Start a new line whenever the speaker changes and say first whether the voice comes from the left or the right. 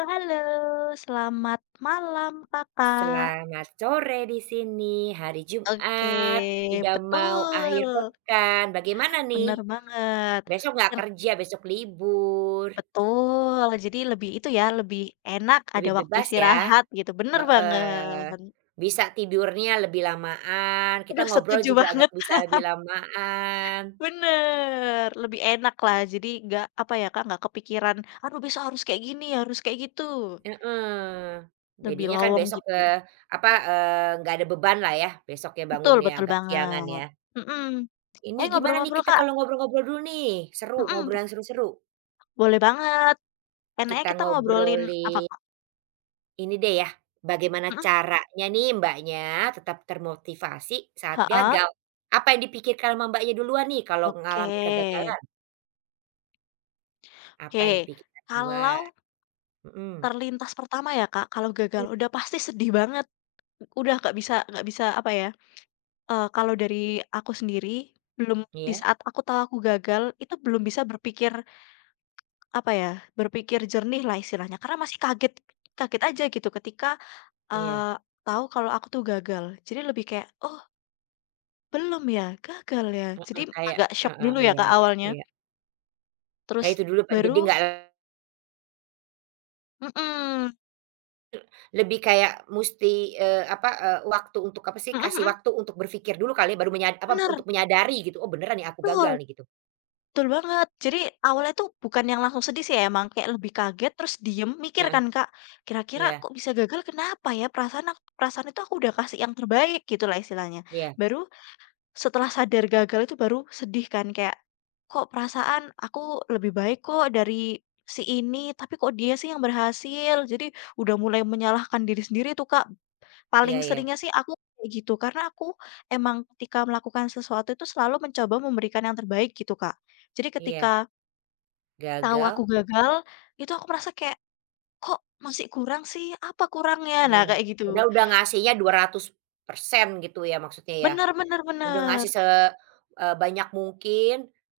left: Halo, selamat malam Kakak.
right: Selamat sore di sini, hari Jumat,
left: Oke,
right: udah mau akhir
left: betul,
right: pekan, bagaimana nih?
left: bener banget.
right: Besok nggak
left: Yang
right: kerja, besok libur,
left: Betul, jadi lebih itu ya, lebih enak ada
right: lebih
left: waktu
right: bebas ya?
left: istirahat gitu, bener
right: Heeh,
left: banget.
right: bisa tidurnya lebih lamaan, kita
left: Aduh
right: ngobrol
left: setuju
right: juga agak
left: banget,
right: bisa lebih lamaan,
left: bener, lebih enak lah, jadi nggak, apa ya Kak, nggak kepikiran, aduh besok harus kayak gini, harus kayak gitu,
right: heeh.
left: lebih
right: Jadinya kan
left: lowong
right: besok,
left: gitu.
right: apa, nggak ada beban lah ya, besok ya
left: Betul,
right: bangunnya
left: betul
right: agak siangan ya.
left: banget. Mhm,
right: Ini
left: eh
right: gimana nih
left: ngobrol-ngobrol
right: kita
left: Kak,
right: kalau ngobrol-ngobrol dulu nih? Seru,
left: mhm,
right: ngobrol yang seru-seru.
left: boleh banget. Enaknya
right: Kita
left: kita ngobrolin apa,
right: ngobrolin
left: Kak?
right: ini deh ya, bagaimana
left: Mhm,
right: caranya nih Mbaknya tetap termotivasi saat
left: heeh,
right: gagal? Apa yang dipikirkan sama Mbaknya duluan nih kalau
left: oke.
right: ngalamin kegagalan? Apa yang
left: Oke,
right: dipikirkan duluan?
left: kalau
right: Mhm.
left: terlintas pertama ya, Kak, kalau gagal
right: Mmm.
left: udah pasti sedih banget, udah nggak bisa apa ya, kalau dari aku sendiri, belum di
right: Iya
left: saat aku tahu aku gagal, itu belum bisa berpikir apa ya, berpikir jernih lah istilahnya, karena masih kaget kaget aja gitu ketika,
right: iya,
left: eee, tahu kalau aku tuh gagal. Jadi lebih kayak, "Oh belum ya? Gagal ya?" Jadi
right: heeh, kayak
left: agak syok
right: heeh,
left: dulu ya,
right: iya
left: Kak,
right: iya
left: awalnya,
right: iya. Ya
left: terus
right: itu dulu Pak, jadi
left: baru
right: nggak
left: mhm,
right: lebih kayak musti, apa, waktu untuk apa sih,
left: mhm
right: kasih
left: mhm,
right: waktu untuk berpikir dulu kali ya baru apa,
left: bener,
right: untuk menyadari gitu, "Oh beneran nih aku gagal
left: betul,
right: nih," gitu.
left: betul banget. Jadi awalnya tuh bukan yang langsung sedih sih ya, emang, kayak lebih kaget terus diem mikir
right: Heeh,
left: kan Kak, kira-kira
right: iya
left: kok bisa gagal kenapa ya? Perasaan itu aku udah kasih yang terbaik gitu lah istilahnya.
right: iya,
left: Baru setelah sadar gagal itu baru sedih kan kayak, kok perasaan aku lebih baik kok dari si ini, tapi kok dia sih yang berhasil? Jadi udah mulai menyalahkan diri sendiri tuh Kak.
right: iya
left: Paling
right: iya,
left: seringnya sih aku kayak gitu, karena aku emang ketika melakukan sesuatu itu selalu mencoba memberikan yang terbaik gitu, Kak. Jadi
right: iya,
left: ketika tahu aku
right: gagal.
left: gagal, itu aku merasa kayak, "Kok masih kurang sih? Apa kurangnya?" Nah,
right: Iya,
left: kayak gitu.
right: padahal udah ngasihnya 200% gitu ya maksudnya ya.
left: Bener bener
right: Udah
left: bener.
right: ngasih banyak mungkin,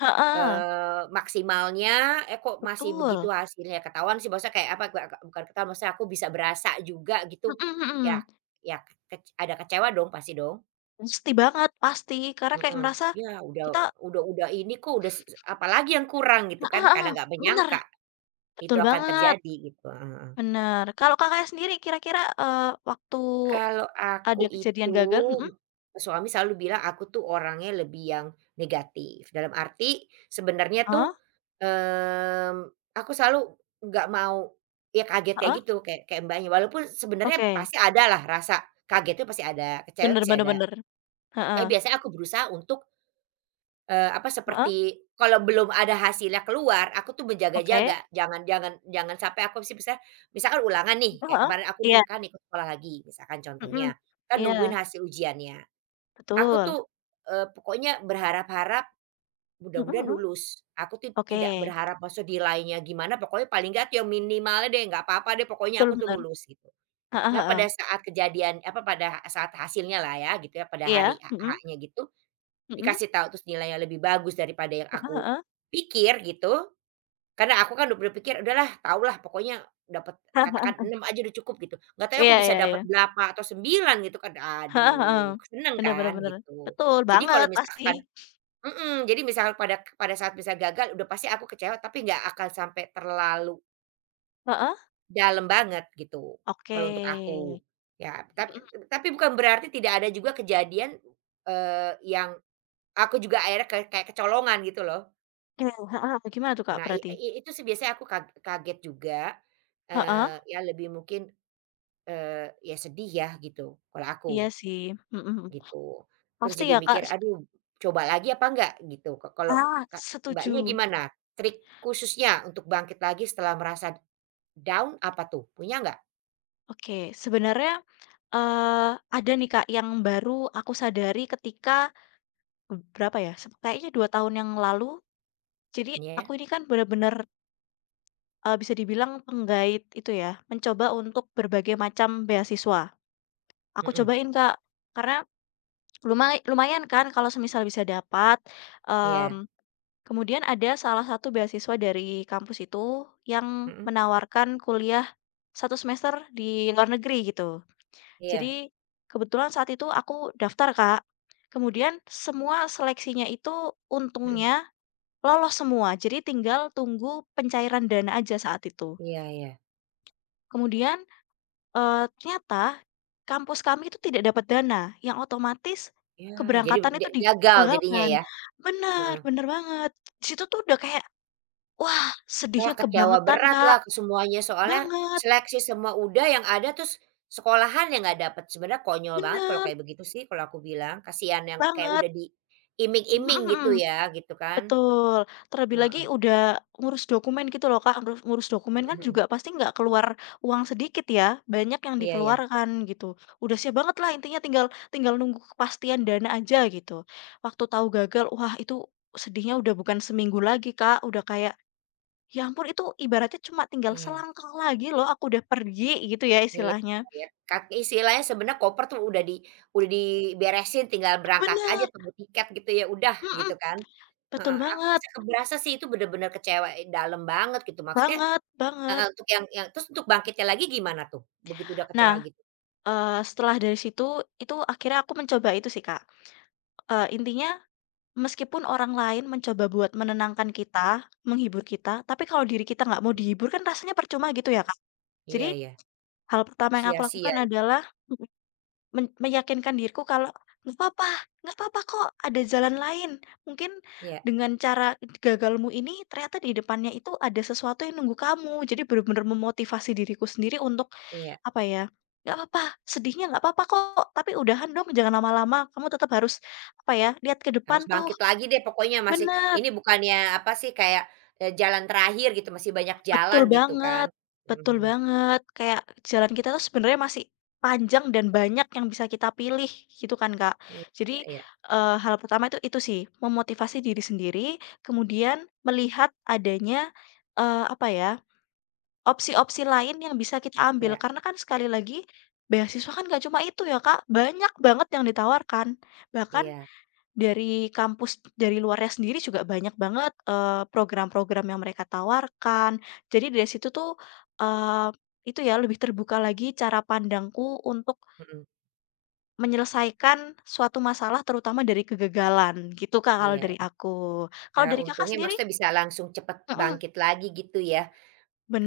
left: Heeh,
right: maksimalnya, eh, kok masih
left: betul.
right: begitu hasilnya. Ketahuan sih maksudnya kayak apa, gak bukan ketahuan, maksudnya aku bisa berasa juga gitu,
left: Mhm
right: ya
left: mhm.
right: ya ada kecewa dong pasti dong?
left: Pasti banget, pasti. Karena kayak
right: Mhm,
left: merasa
right: iya
left: kita
right: udah ini kok udah apalagi yang kurang gitu
left: ah
right: kan,
left: ah
right: karena
left: ah,
right: nggak
left: bener,
right: menyangka itu
left: betul
right: akan
left: banget,
right: terjadi gitu, heeh heeh.
left: bener. Kalau Kakaknya sendiri kira-kira, waktu
right: Kalau aku
left: ada kejadian
right: itu,
left: gagal mm-mm,
right: suami selalu bilang aku tuh orangnya lebih yang negatif, dalam arti sebenarnya tuh,
left: ah
right: mmm, aku selalu nggak mau ya kaget
left: ah
right: kayak
left: heeh,
right: gitu, kayak kayak Mbaknya, walaupun sebenarnya
left: oke.
right: pasti ada lah rasa kagetnya pasti ada, kecewa
left: Bener
right: pasti
left: bener
right: ada,
left: bener.
right: tapi
left: Heeh.
right: biasanya aku berusaha untuk apa,
left: Heeh,
right: seperti kalau belum ada hasilnya keluar, aku tuh
left: oke.
right: berjaga-jaga, jangan jangan jangan sampai aku sih misalnya misalkan ulangan nih,
left: Heeh
right: kayak
left: heeh.
right: kemarin aku nih
left: Iya,
right: kan ikut sekolah lagi, misalkan
left: mhm.
right: contohnya, kan nungguin
left: Iya,
right: hasil ujiannya. Aku
left: betul.
right: tuh, pokoknya berharap-harap
left: Mhm
right: mudah-mudahan
left: mhm.
right: lulus. Aku tuh
left: Oke,
right: tidak berharap maksudnya nilainya gimana, pokoknya paling nggak tuh yang minimalnya deh, nggak apa-apa deh, pokoknya
left: betul
right: aku tuh
left: bener.
right: lulus gitu.
left: Heeh
right: Nah,
left: heeh.
right: pada saat kejadian apa, pada saat hasilnya lah ya gitu ya, pada hari
left: Iya,
right: H
left: mhm,
right: H-nya gitu,
left: mhm.
right: dikasih tahu terus nilainya lebih bagus daripada yang
left: Heeh
right: aku
left: heeh.
right: pikir gitu, karena aku kan udah berpikir, "Udahlah tahulah pokoknya dapat katakan 6 aja udah cukup," gitu. Nggak tahu aku
left: Iya
right: bisa
left: iya iya.
right: dapat 8 atau 9 gitu kan,
left: Heeh heeh.
right: aduh seneng
left: Bener bener
right: kan
left: bener.
right: gitu.
left: Betul
right: Jadi kalau
left: banget pasti.
right: misalkan mhm, jadi misalkan pada pada saat bisa gagal udah pasti aku kecewa tapi nggak akan sampai terlalu
left: Heeh,
right: dalam banget gitu,
left: oke.
right: kalau untuk aku. Ya,
left: Mhm,
right: tapi bukan berarti tidak ada juga kejadian, eee, yang Aku juga akhirnya ke kayak kecolongan gitu loh.
left: oke, heeh, gimana tuh, Kak,
right: Nah,
left: berarti?
right: i itu sih biasanya aku kaget juga,
left: Heeh,
right: ya lebih mungkin, ya sedih ya gitu, kalau aku,
left: iya sih. Mhm mhm.
right: gitu. Terus
left: Pasti
right: jadi
left: ya, Kak,
right: mikir, "Aduh, coba lagi apa enggak?" Gitu. Kalau
left: ah,
right: Kak, Mbaknya
left: setuju.
right: gimana? Trik khususnya untuk bangkit lagi setelah merasa down apa tuh? Punya nggak?
left: Oke, sebenarnya ada nih Kak yang baru aku sadari ketika berapa ya, kayaknya 2 tahun yang lalu. Jadi aku
right: Iya.
left: ini kan benar-benar bisa dibilang penggait itu ya, mencoba untuk berbagai macam beasiswa. Aku
right: Mhm.
left: cobain Kak, karena lumayan kan kalau semisal bisa dapat,
right: Iya.
left: mmm, kemudian ada salah satu beasiswa dari kampus itu yang
right: Mhm.
left: menawarkan kuliah satu semester di luar negeri gitu.
right: Iya.
left: Jadi, kebetulan saat itu aku daftar, Kak. Kemudian semua seleksinya itu
right: Mhm.
left: untungnya lolos semua, jadi tinggal tunggu pencairan dana aja saat itu.
right: Iya iya.
left: Kemudian, ternyata kampus kami itu tidak dapat dana, yang otomatis
right: Iya, jadi
left: keberangkatan itu
right: gagal jadinya
left: digagalkan.
right: ya?
left: Bener
right: Heeh.
left: bener banget. Di situ tuh udah kayak, wah
right: Wah,
left: sedihnya
right: kecewa
left: kebangetan, Kak.
right: beratlah ke semuanya, soalnya
left: Banget,
right: seleksi semua udah, yang ada terus sekolahan yang nggak dapet. Sebenarnya konyol banget kalau
left: bener
right: kayak begitu sih, kalau aku bilang. Kasihan yang kayak
left: banget.
right: udah diiming-iming gitu ya, gitu kan.
left: Betul, terlebih lagi
right: Heeh,
left: udah ngurus dokumen gitu loh, Kak, ngurus ngurus dokumen
right: mhm
left: kan
right: mhm.
left: juga pasti nggak keluar uang sedikit ya, banyak yang
right: Iya iya
left: dikeluarkan gitu. Udah siap banget lah intinya tinggal tinggal nunggu kepastian dana aja gitu. Waktu tahu gagal, wah itu sedihnya udah bukan seminggu lagi, Kak, udah kayak, ya ampun itu ibaratnya cuma tinggal
right: iya
left: selangkah lagi loh aku udah pergi gitu ya
right: iya
left: istilahnya.
right: iya. Kak istilahnya sebenarnya koper tuh udah diberesin, tinggal berangkat aja,
left: Bener,
right: tunggu tiket gitu ya, udah,
left: mhm,
right: gitu kan.
left: betul
right: Heeh, aku
left: banget,
right: bisa keberasa sih itu bener-bener kecewa, dalem banget gitu, maksudnya.
left: banget, banget.
right: Heeh, untuk yang terus untuk bangkitnya lagi gimana tuh? Begitu udah
left: Nah,
right: kecewa gitu?
left: setelah dari situ, itu akhirnya aku mencoba itu sih, Kak. Intinya meskipun orang lain mencoba buat menenangkan kita, menghibur kita, tapi kalau diri kita nggak mau
right: Mmm,
left: dihibur kan rasanya percuma gitu ya, Kak. Jadi
right: iya iya,
left: hal pertama yang aku
right: sia-sia,
left: lakukan adalah mhm, meyakinkan diriku kalau, "Nggak apa nggak apa kok, ada jalan lain." Mungkin
right: iya
left: dengan cara gagalmu ini ternyata di depannya itu ada sesuatu yang nunggu kamu. Jadi benar-benar memotivasi diriku sendiri untuk
right: iya,
left: apa ya, "Nggak apa sedihnya nggak apa kok, tapi udahan dong jangan lama-lama. Kamu tetap harus apa ya, lihat ke
right: harus
left: depan tuh."
right: bangkit lagi deh pokoknya masih
left: Bener,
right: ini bukannya apa sih kayak, jalan terakhir gitu masih banyak jalan
left: betul
right: gitu kan?
left: banget
right: Mhm
left: betul
right: mhm,
left: banget. Kayak jalan kita tuh sebenarnya masih panjang dan banyak yang bisa kita pilih gitu kan, Kak.
right: iya
left: Jadi,
right: iya
left: hal pertama itu sih, memotivasi diri sendiri, kemudian melihat adanya, apa ya, opsi-opsi lain yang bisa kita ambil.
right: iya
left: Karena kan sekali lagi beasiswa kan gak cuma itu ya, Kak, banyak banget yang ditawarkan. Bahkan
right: iya,
left: dari kampus, dari luarnya sendiri juga banyak banget, program-program yang mereka tawarkan. Jadi dari situ tuh, eee, itu ya lebih terbuka lagi cara pandangku untuk
right: mhm,
left: menyelesaikan suatu masalah terutama dari kegagalan, gitu Kak kalau
right: iya,
left: dari aku. Kalau dari Kakak
right: untungnya
left: sendiri
right: maksudnya bisa langsung cepet
left: mhm,
right: bangkit lagi gitu ya.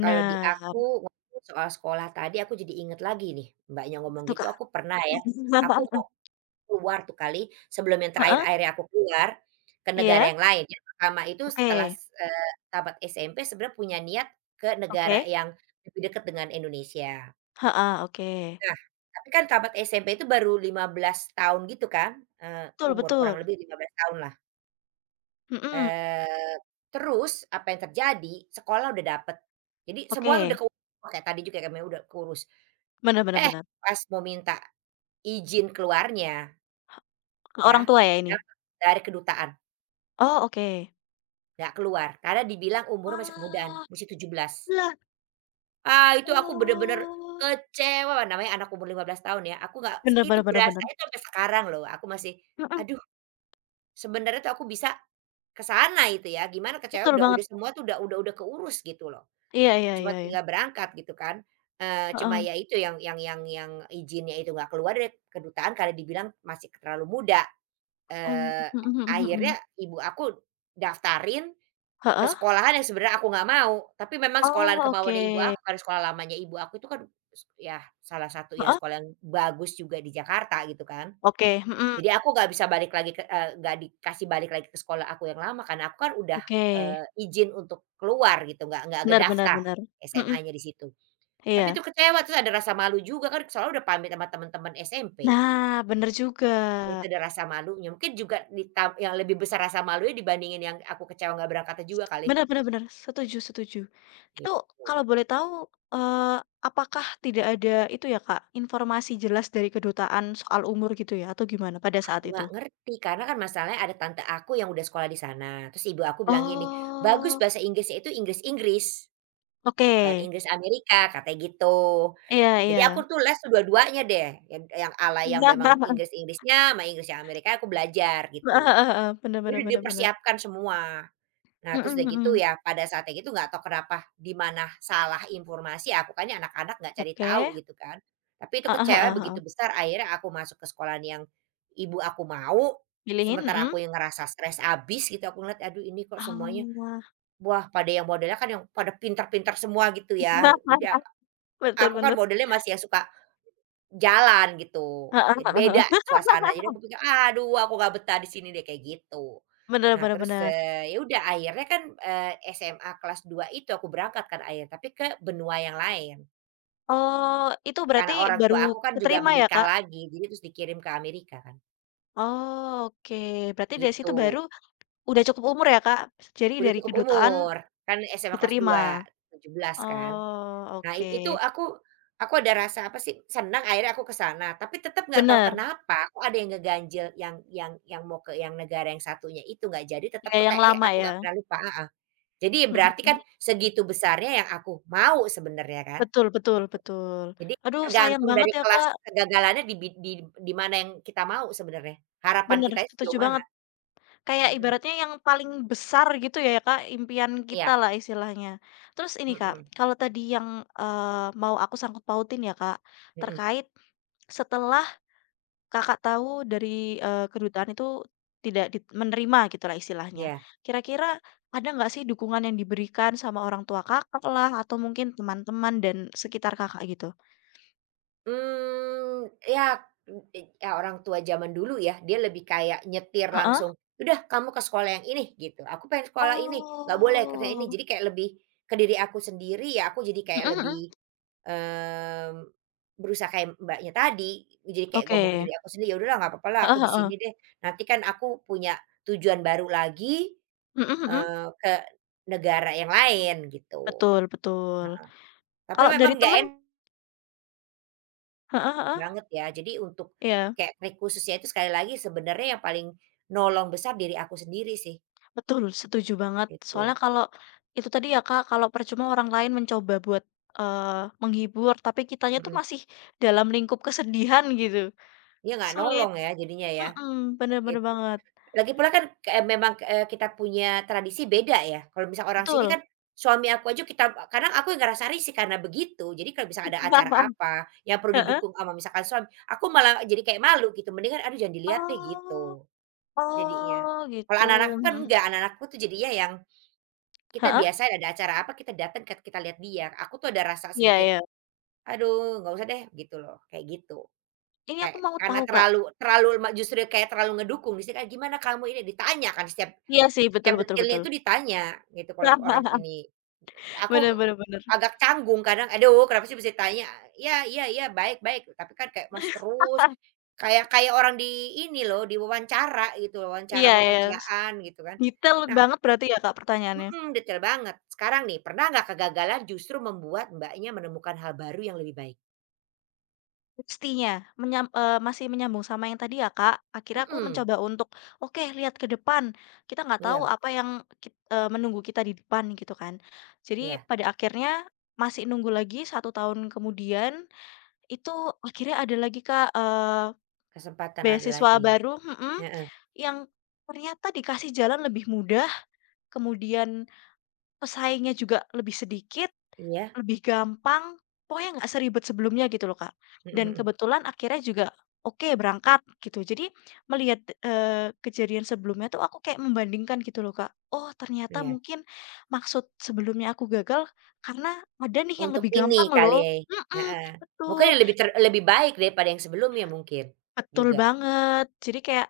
right: Kalau di aku ngomongin soal sekolah tadi aku jadi inget lagi nih, Mbaknya ngomong
left: apa
right: gitu
left: Kak?
right: aku pernah ya, aku ngo keluar tuh kali, sebelum yang terakhir
left: Heeh,
right: akhirnya aku keluar, ke negara
left: iya,
right: yang lain. Yang pertama itu setelah
left: oke
right: tamat SMP sebenarnya punya niat ke negara
left: oke,
right: yang lebih dekat dengan Indonesia.
left: heeh, oke.
right: Nah, tapi kan tamat SMP itu baru 15 tahun gitu kan,
left: Betul
right: umur kurang
left: betul,
right: lebih 15 tahunlah.
left: mhm,
right: Eee, terus apa yang terjadi, sekolah udah dapet. Jadi semua udah
left: oke,
right: keurus, kayak tadi juga kami udah keurus.
left: bener bener
right: Eh,
left: bener,
right: pas mau minta izin keluarnya
left: ke
right: ya,
left: orang tua ya ini?
right: dapet dari kedutaan.
left: Oh oke.
right: Nggak keluar, karena dibilang umurnya masih kemudaan,
left: Wah,
right: masih 17.
left: lah,
right: Ah, itu aku bener-bener
left: oh.
right: kecewa, namanya anak umur 15 tahun ya, aku nggak
left: Bener
right: itu
left: bener bener bener.
right: berasanya tuh sampai sekarang loh, aku masih,
left: Mhm,
right: aduh sebenarnya tuh aku bisa ke sana itu ya, gimana kecewa
left: betul banget.
right: udah semua tuh udah keurus gitu loh,
left: Iya iya
right: cuma
left: iya iya.
right: tinggal berangkat gitu kan. Cuma
left: Heeh,
right: ya itu yang izinnya itu nggak keluar dari kedutaan karena dibilang masih terlalu muda.
left: mmm,
right: Eee,
left: mhm mhm mhm.
right: akhirnya ibu aku daftarin ke
left: Heeh?
right: sekolahan yang sebenarnya aku nggak mau, tapi memang
left: Oh,
right: sekolahan
left: oke.
right: kemauannya ibu aku karena sekolah lamanya ibu aku itu kan ya salah satu yang
left: Heeh?
right: sekolah yang bagus juga di Jakarta gitu kan.
left: Oke, mhm,
right: Jadi aku nggak bisa balik lagi nggak dikasih balik lagi ke sekolah aku yang lama karena aku kan udah,
left: oke.
right: izin untuk keluar gitu, nggak
left: Bener bener
right: ngedaftar
left: bener. Mhm,
right: SMA-nya di situ. Tapi itu
left: iya.
right: kecewa, terus ada rasa malu juga kan soalnya udah pamit sama teman-teman SMP,
left: Nah, bener juga.
right: itu ada rasa malunya. Mungkin juga yang lebih besar rasa malunya dibandingin yang aku kecewa nggak berangkatnya juga kali,
left: Bener bener bener, setuju setuju. Itu
right: gitu.
left: kalau boleh tahu, eee, apakah tidak ada itu ya, Kak, informasi jelas dari kedutaan soal umur gitu ya, atau gimana pada saat
right: Nggak
left: itu?
right: ngerti, karena kan masalahnya ada tante aku yang udah sekolah di sana, terus ibu aku bilang gini, "Bagus
left: Oh,
right: bahasa Inggrisnya itu Inggris Inggris,
left: oke.
right: bukan Inggris Amerika," katanya gitu.
left: Iya
right: Jadi
left: iya.
right: aku tuh les tuh dua-duanya deh, yang ala yang memang Inggris Inggrisnya, sama Inggris yang Amerika aku belajar
left: Heeh
right: gitu.
left: heeh heeh, bener
right: Jadi
left: bener bener bener.
right: dipersiapkan semua. Nah, terus
left: Mhm
right: udah gitu
left: mhm.
right: ya, pada saatnya itu nggak tahu kenapa, di mana salah informasi, aku kan ya anak-anak nggak cari tahu
left: Oke.
right: gitu kan. Tapi itu
left: Heeh
right: kecewa
left: heeh heeh.
right: begitu besar, akhirnya aku masuk ke sekolah yang ibu aku mau,
left: Pilihin,
right: sementara
left: mhm.
right: aku yang ngerasa stres abis gitu, aku ngeliat, "Aduh ini kok semuanya,
left: Ah.
right: wah pada yang modelnya kan yang pada pintar-pintar semua," gitu ya. Jadi
left: Betul
right: aku kan
left: bener.
right: modelnya masih yang suka jalan gitu,
left: Heeh
right: jadi
left: heeh heeh.
right: beda suasana. Jadi aku pikir, "Aduh aku nggak betah di sini deh," kayak gitu.
left: Bener
right: Nah
left: bener
right: terus,
left: bener.
right: ya udah akhirnya kan, SMA kelas 2 itu aku berangkat kan akhirnya, tapi ke benua yang lain.
left: Oh, itu berarti
right: Karena orang tua
left: baru
right: aku kan juga
left: keterima ya,
right: menikah
left: Kak?
right: lagi, jadi terus dikirim ke Amerika kan,
left: Oh, oke, berarti dari situ
right: gitu.
left: baru udah cukup umur ya, Kak? Jadi
right: Udah
left: dari
right: cukup
left: kedutaan
right: umur, kan SMA kelas
left: diterima?
right: dua 17 kan.
left: Oh,
right: Nah, itu
left: oke.
right: aku ada rasa apa sih, senang akhirnya aku ke sana, tapi tetap nggak tahu
left: Bener,
right: kenapa aku ada yang ngeganjel yang mau ke yang negara yang satunya itu nggak jadi, tetap
left: ya
right: tuh
left: yang
right: kayak, eh,
left: lama
right: aku
left: ya?
right: nggak pernah lupa ah ah. Jadi
left: Mhm
right: berarti kan
left: mhm.
right: segitu besarnya yang aku mau sebenarnya kan,
left: Betul betul
right: gitu.
left: betul.
right: Jadi
left: Aduh sayang
right: tergantung
left: banget
right: dari
left: ya,
right: kelas
left: Kak.
right: kegagalannya di bid di mana yang kita mau sebenarnya, harapan
left: Bener,
right: kitanya sejauh
left: setuju
right: mana.
left: banget. Kayak
right: Mhm,
left: ibaratnya yang paling besar gitu ya Kak, impian
right: iya,
left: kita lah istilahnya. Terus ini Kak,
right: mhm,
left: kalau tadi yang, eee, mau aku sangkut pautin ya Kak,
right: mhm,
left: terkait setelah Kakak tahu dari, kedutaan itu tidak dit menerima gitulah istilahnya.
right: iya.
left: Kira-kira ada nggak sih dukungan yang diberikan sama orang tua kakak lah atau mungkin teman-teman dan sekitar Kakak gitu?
right: Ya ya orang tua zaman dulu ya, dia lebih kayak nyetir
left: Heeh?
right: langsung, "Udah kamu ke sekolah yang ini," gitu, "Aku pengen sekolah ini, nggak boleh ke yang ini."
left: Oh.
right: Jadi kayak lebih ke diri aku sendiri ya, aku jadi kayak
left: Mhm mhm.
right: lebih, mmm, berusaha kayak Mbaknya tadi, jadi kayak ngomong ke
left: Oke.
right: diri aku sendiri, "Ya udahlah nggak apa-apa lah aku
left: Heeh
right: di
left: heeh.
right: sini deh, nanti kan aku punya tujuan baru lagi,
left: Mhm mhm.
right: ke negara yang lain," gitu.
left: Betul betul.
right: Tapi
left: Kalau dari
right: memang nggak
left: temen heeh heeh,
right: banget ya. Jadi untuk
left: iya,
right: kayak trik khususnya itu sekali lagi sebenarnya yang paling nolong besar diri aku sendiri sih,
left: betul, setuju banget.
right: gitu.
left: Soalnya kalau itu tadi ya, Kak, kalau percuma orang lain mencoba buat, menghibur, tapi kitanya tuh
right: Mhm.
left: masih dalam lingkup kesedihan gitu,
right: Dia nggak
left: sulit.
right: nolong ya jadinya ya,
left: Mhm, bener bener
right: gitu.
left: banget,
right: Lagi pula kan kayak memang, kita punya tradisi beda ya. Kalau misal orang sini
left: betul.
right: kan suami aku aja kita kadang aku yang ngerasa risih karena begitu. Jadi kalau misal ada acara apa yang perlu
left: Heeh.
right: didukung sama misalkan suami, aku malah jadi kayak malu gitu. Mendingan, "Aduh jangan dilihat deh,"
left: Oh
right: gitu jadinya.
left: oh,
right: Kalau
left: gitu,
right: anak-anakku kan
left: mhm.
right: enggak, anak-anakku tuh jadinya. Kita
left: Heeh?
right: biasa ada acara apa, kita datang kita lihat dia. Aku tuh ada rasa
left: Iya
right: sedikit,
left: iya.
right: "Aduh, nggak usah deh," gitu loh, kayak gitu.
left: Ini aku
right: Kayak
left: mau
right: karena
left: tahu, Kak.
right: terlalu terlalu ma justru kayak terlalu ngedukung, di sini kayak, "Gimana kamu ini?" Ditanya kan setiap
left: Iya sih, betul
right: setiap
left: betul
right: detailnya
left: betul.
right: itu ditanya gitu kalau orang sini. Aku
left: Bener bener bener.
right: agak canggung kadang, "Aduh, kenapa sih mesti tanya?" "Iya iya iya, baik baik," tapi kan kayak masih terus, kayak kayak orang di ini loh, diwawancara gitu, wawancara
left: Iya
right: mau
left: iya,
right: kerjaan gitu kan.
left: detail
right: Nah,
left: banget berarti ya, Kak, pertanyaannya?
right: mhm, detail banget. Sekarang nih, pernah nggak kegagalan justru membuat Mbaknya menemukan hal baru yang lebih baik?
left: Pastinya, masih menyambung sama yang tadi ya, Kak, akhirnya aku
right: Mhm,
left: mencoba untuk, oke lihat ke depan, kita nggak tahu
right: iya
left: apa yang menunggu kita di depan gitu kan. Jadi
right: iya,
left: pada akhirnya masih nunggu lagi satu tahun kemudian, itu akhirnya ada lagi, Kak,
right: kesempatan ada
left: beasiswa
right: lagi.
left: baru mhm,
right: Heeh,
left: yang ternyata dikasih jalan lebih mudah, kemudian pesaingnya juga lebih sedikit,
right: iya?
left: lebih gampang, pokoknya nggak seribet sebelumnya gitu loh, Kak.
right: Mhm
left: Dan
right: mhm,
left: kebetulan akhirnya juga oke berangkat gitu. Jadi melihat, kejadian sebelumnya tuh aku kayak membandingkan gitu loh, Kak. Oh ternyata
right: iya.
left: mungkin maksud sebelumnya aku gagal karena ada nih yang
right: Untuk
left: lebih gampang
right: ini kali,
left: loh.
right: ya.
left: Mhm,
right: Heeh. Mungkin
left: betul.
right: yang lebih lebih baik daripada yang sebelumnya mungkin,
left: Betul
right: juga.
left: banget. Jadi kayak,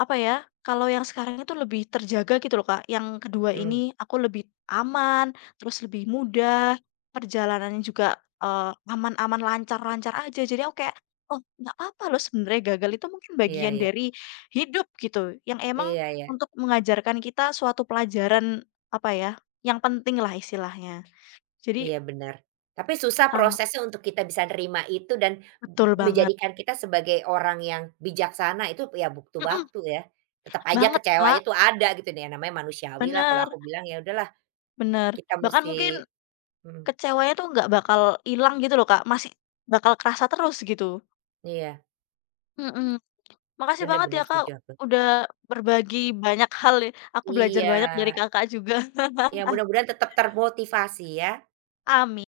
left: apa ya, kalau yang sekarang itu lebih terjaga gitu loh Kak, yang kedua
right: Mhm,
left: ini aku lebih aman, terus lebih mudah, perjalanannya juga, aman-aman, lancar-lancar aja. Jadi aku kayak, "Oh, nggak apa-apa loh sebenarnya gagal itu mungkin
right: iya
left: bagian
right: iya,
left: dari hidup," gitu, yang emang
right: iya iya.
left: untuk mengajarkan kita suatu pelajaran, apa ya, yang penting lah istilahnya. Jadi
right: Iya benar. Tapi susah
left: sangat
right: prosesnya untuk kita bisa nerima itu dan
left: betul banget.
right: menjadikan kita sebagai orang yang bijaksana itu ya butuh
left: Mhm,
right: waktu ya. Tetap aja
left: banget
right: kecewanya
left: Kak,
right: tuh ada gitu nih, namanya manusiawi lah. Kalau
left: bener
right: aku bilang ya udahlah
left: bener.
right: kita
left: Bahkan mungkin
right: mesti. Mhm.
left: kecewanya tuh nggak bakal hilang gitu loh, Kak, masih bakal kerasa terus gitu.
right: Iya,
left: Mhm. Makasih banget
right: benar-benar
left: ya, Kak,
right: setuju aku.
left: udah berbagi banyak hal ya, aku belajar
right: Iya,
left: banyak dari Kakak juga.
right: ya mudah-mudahan tetap termotivasi ya.
left: Amin.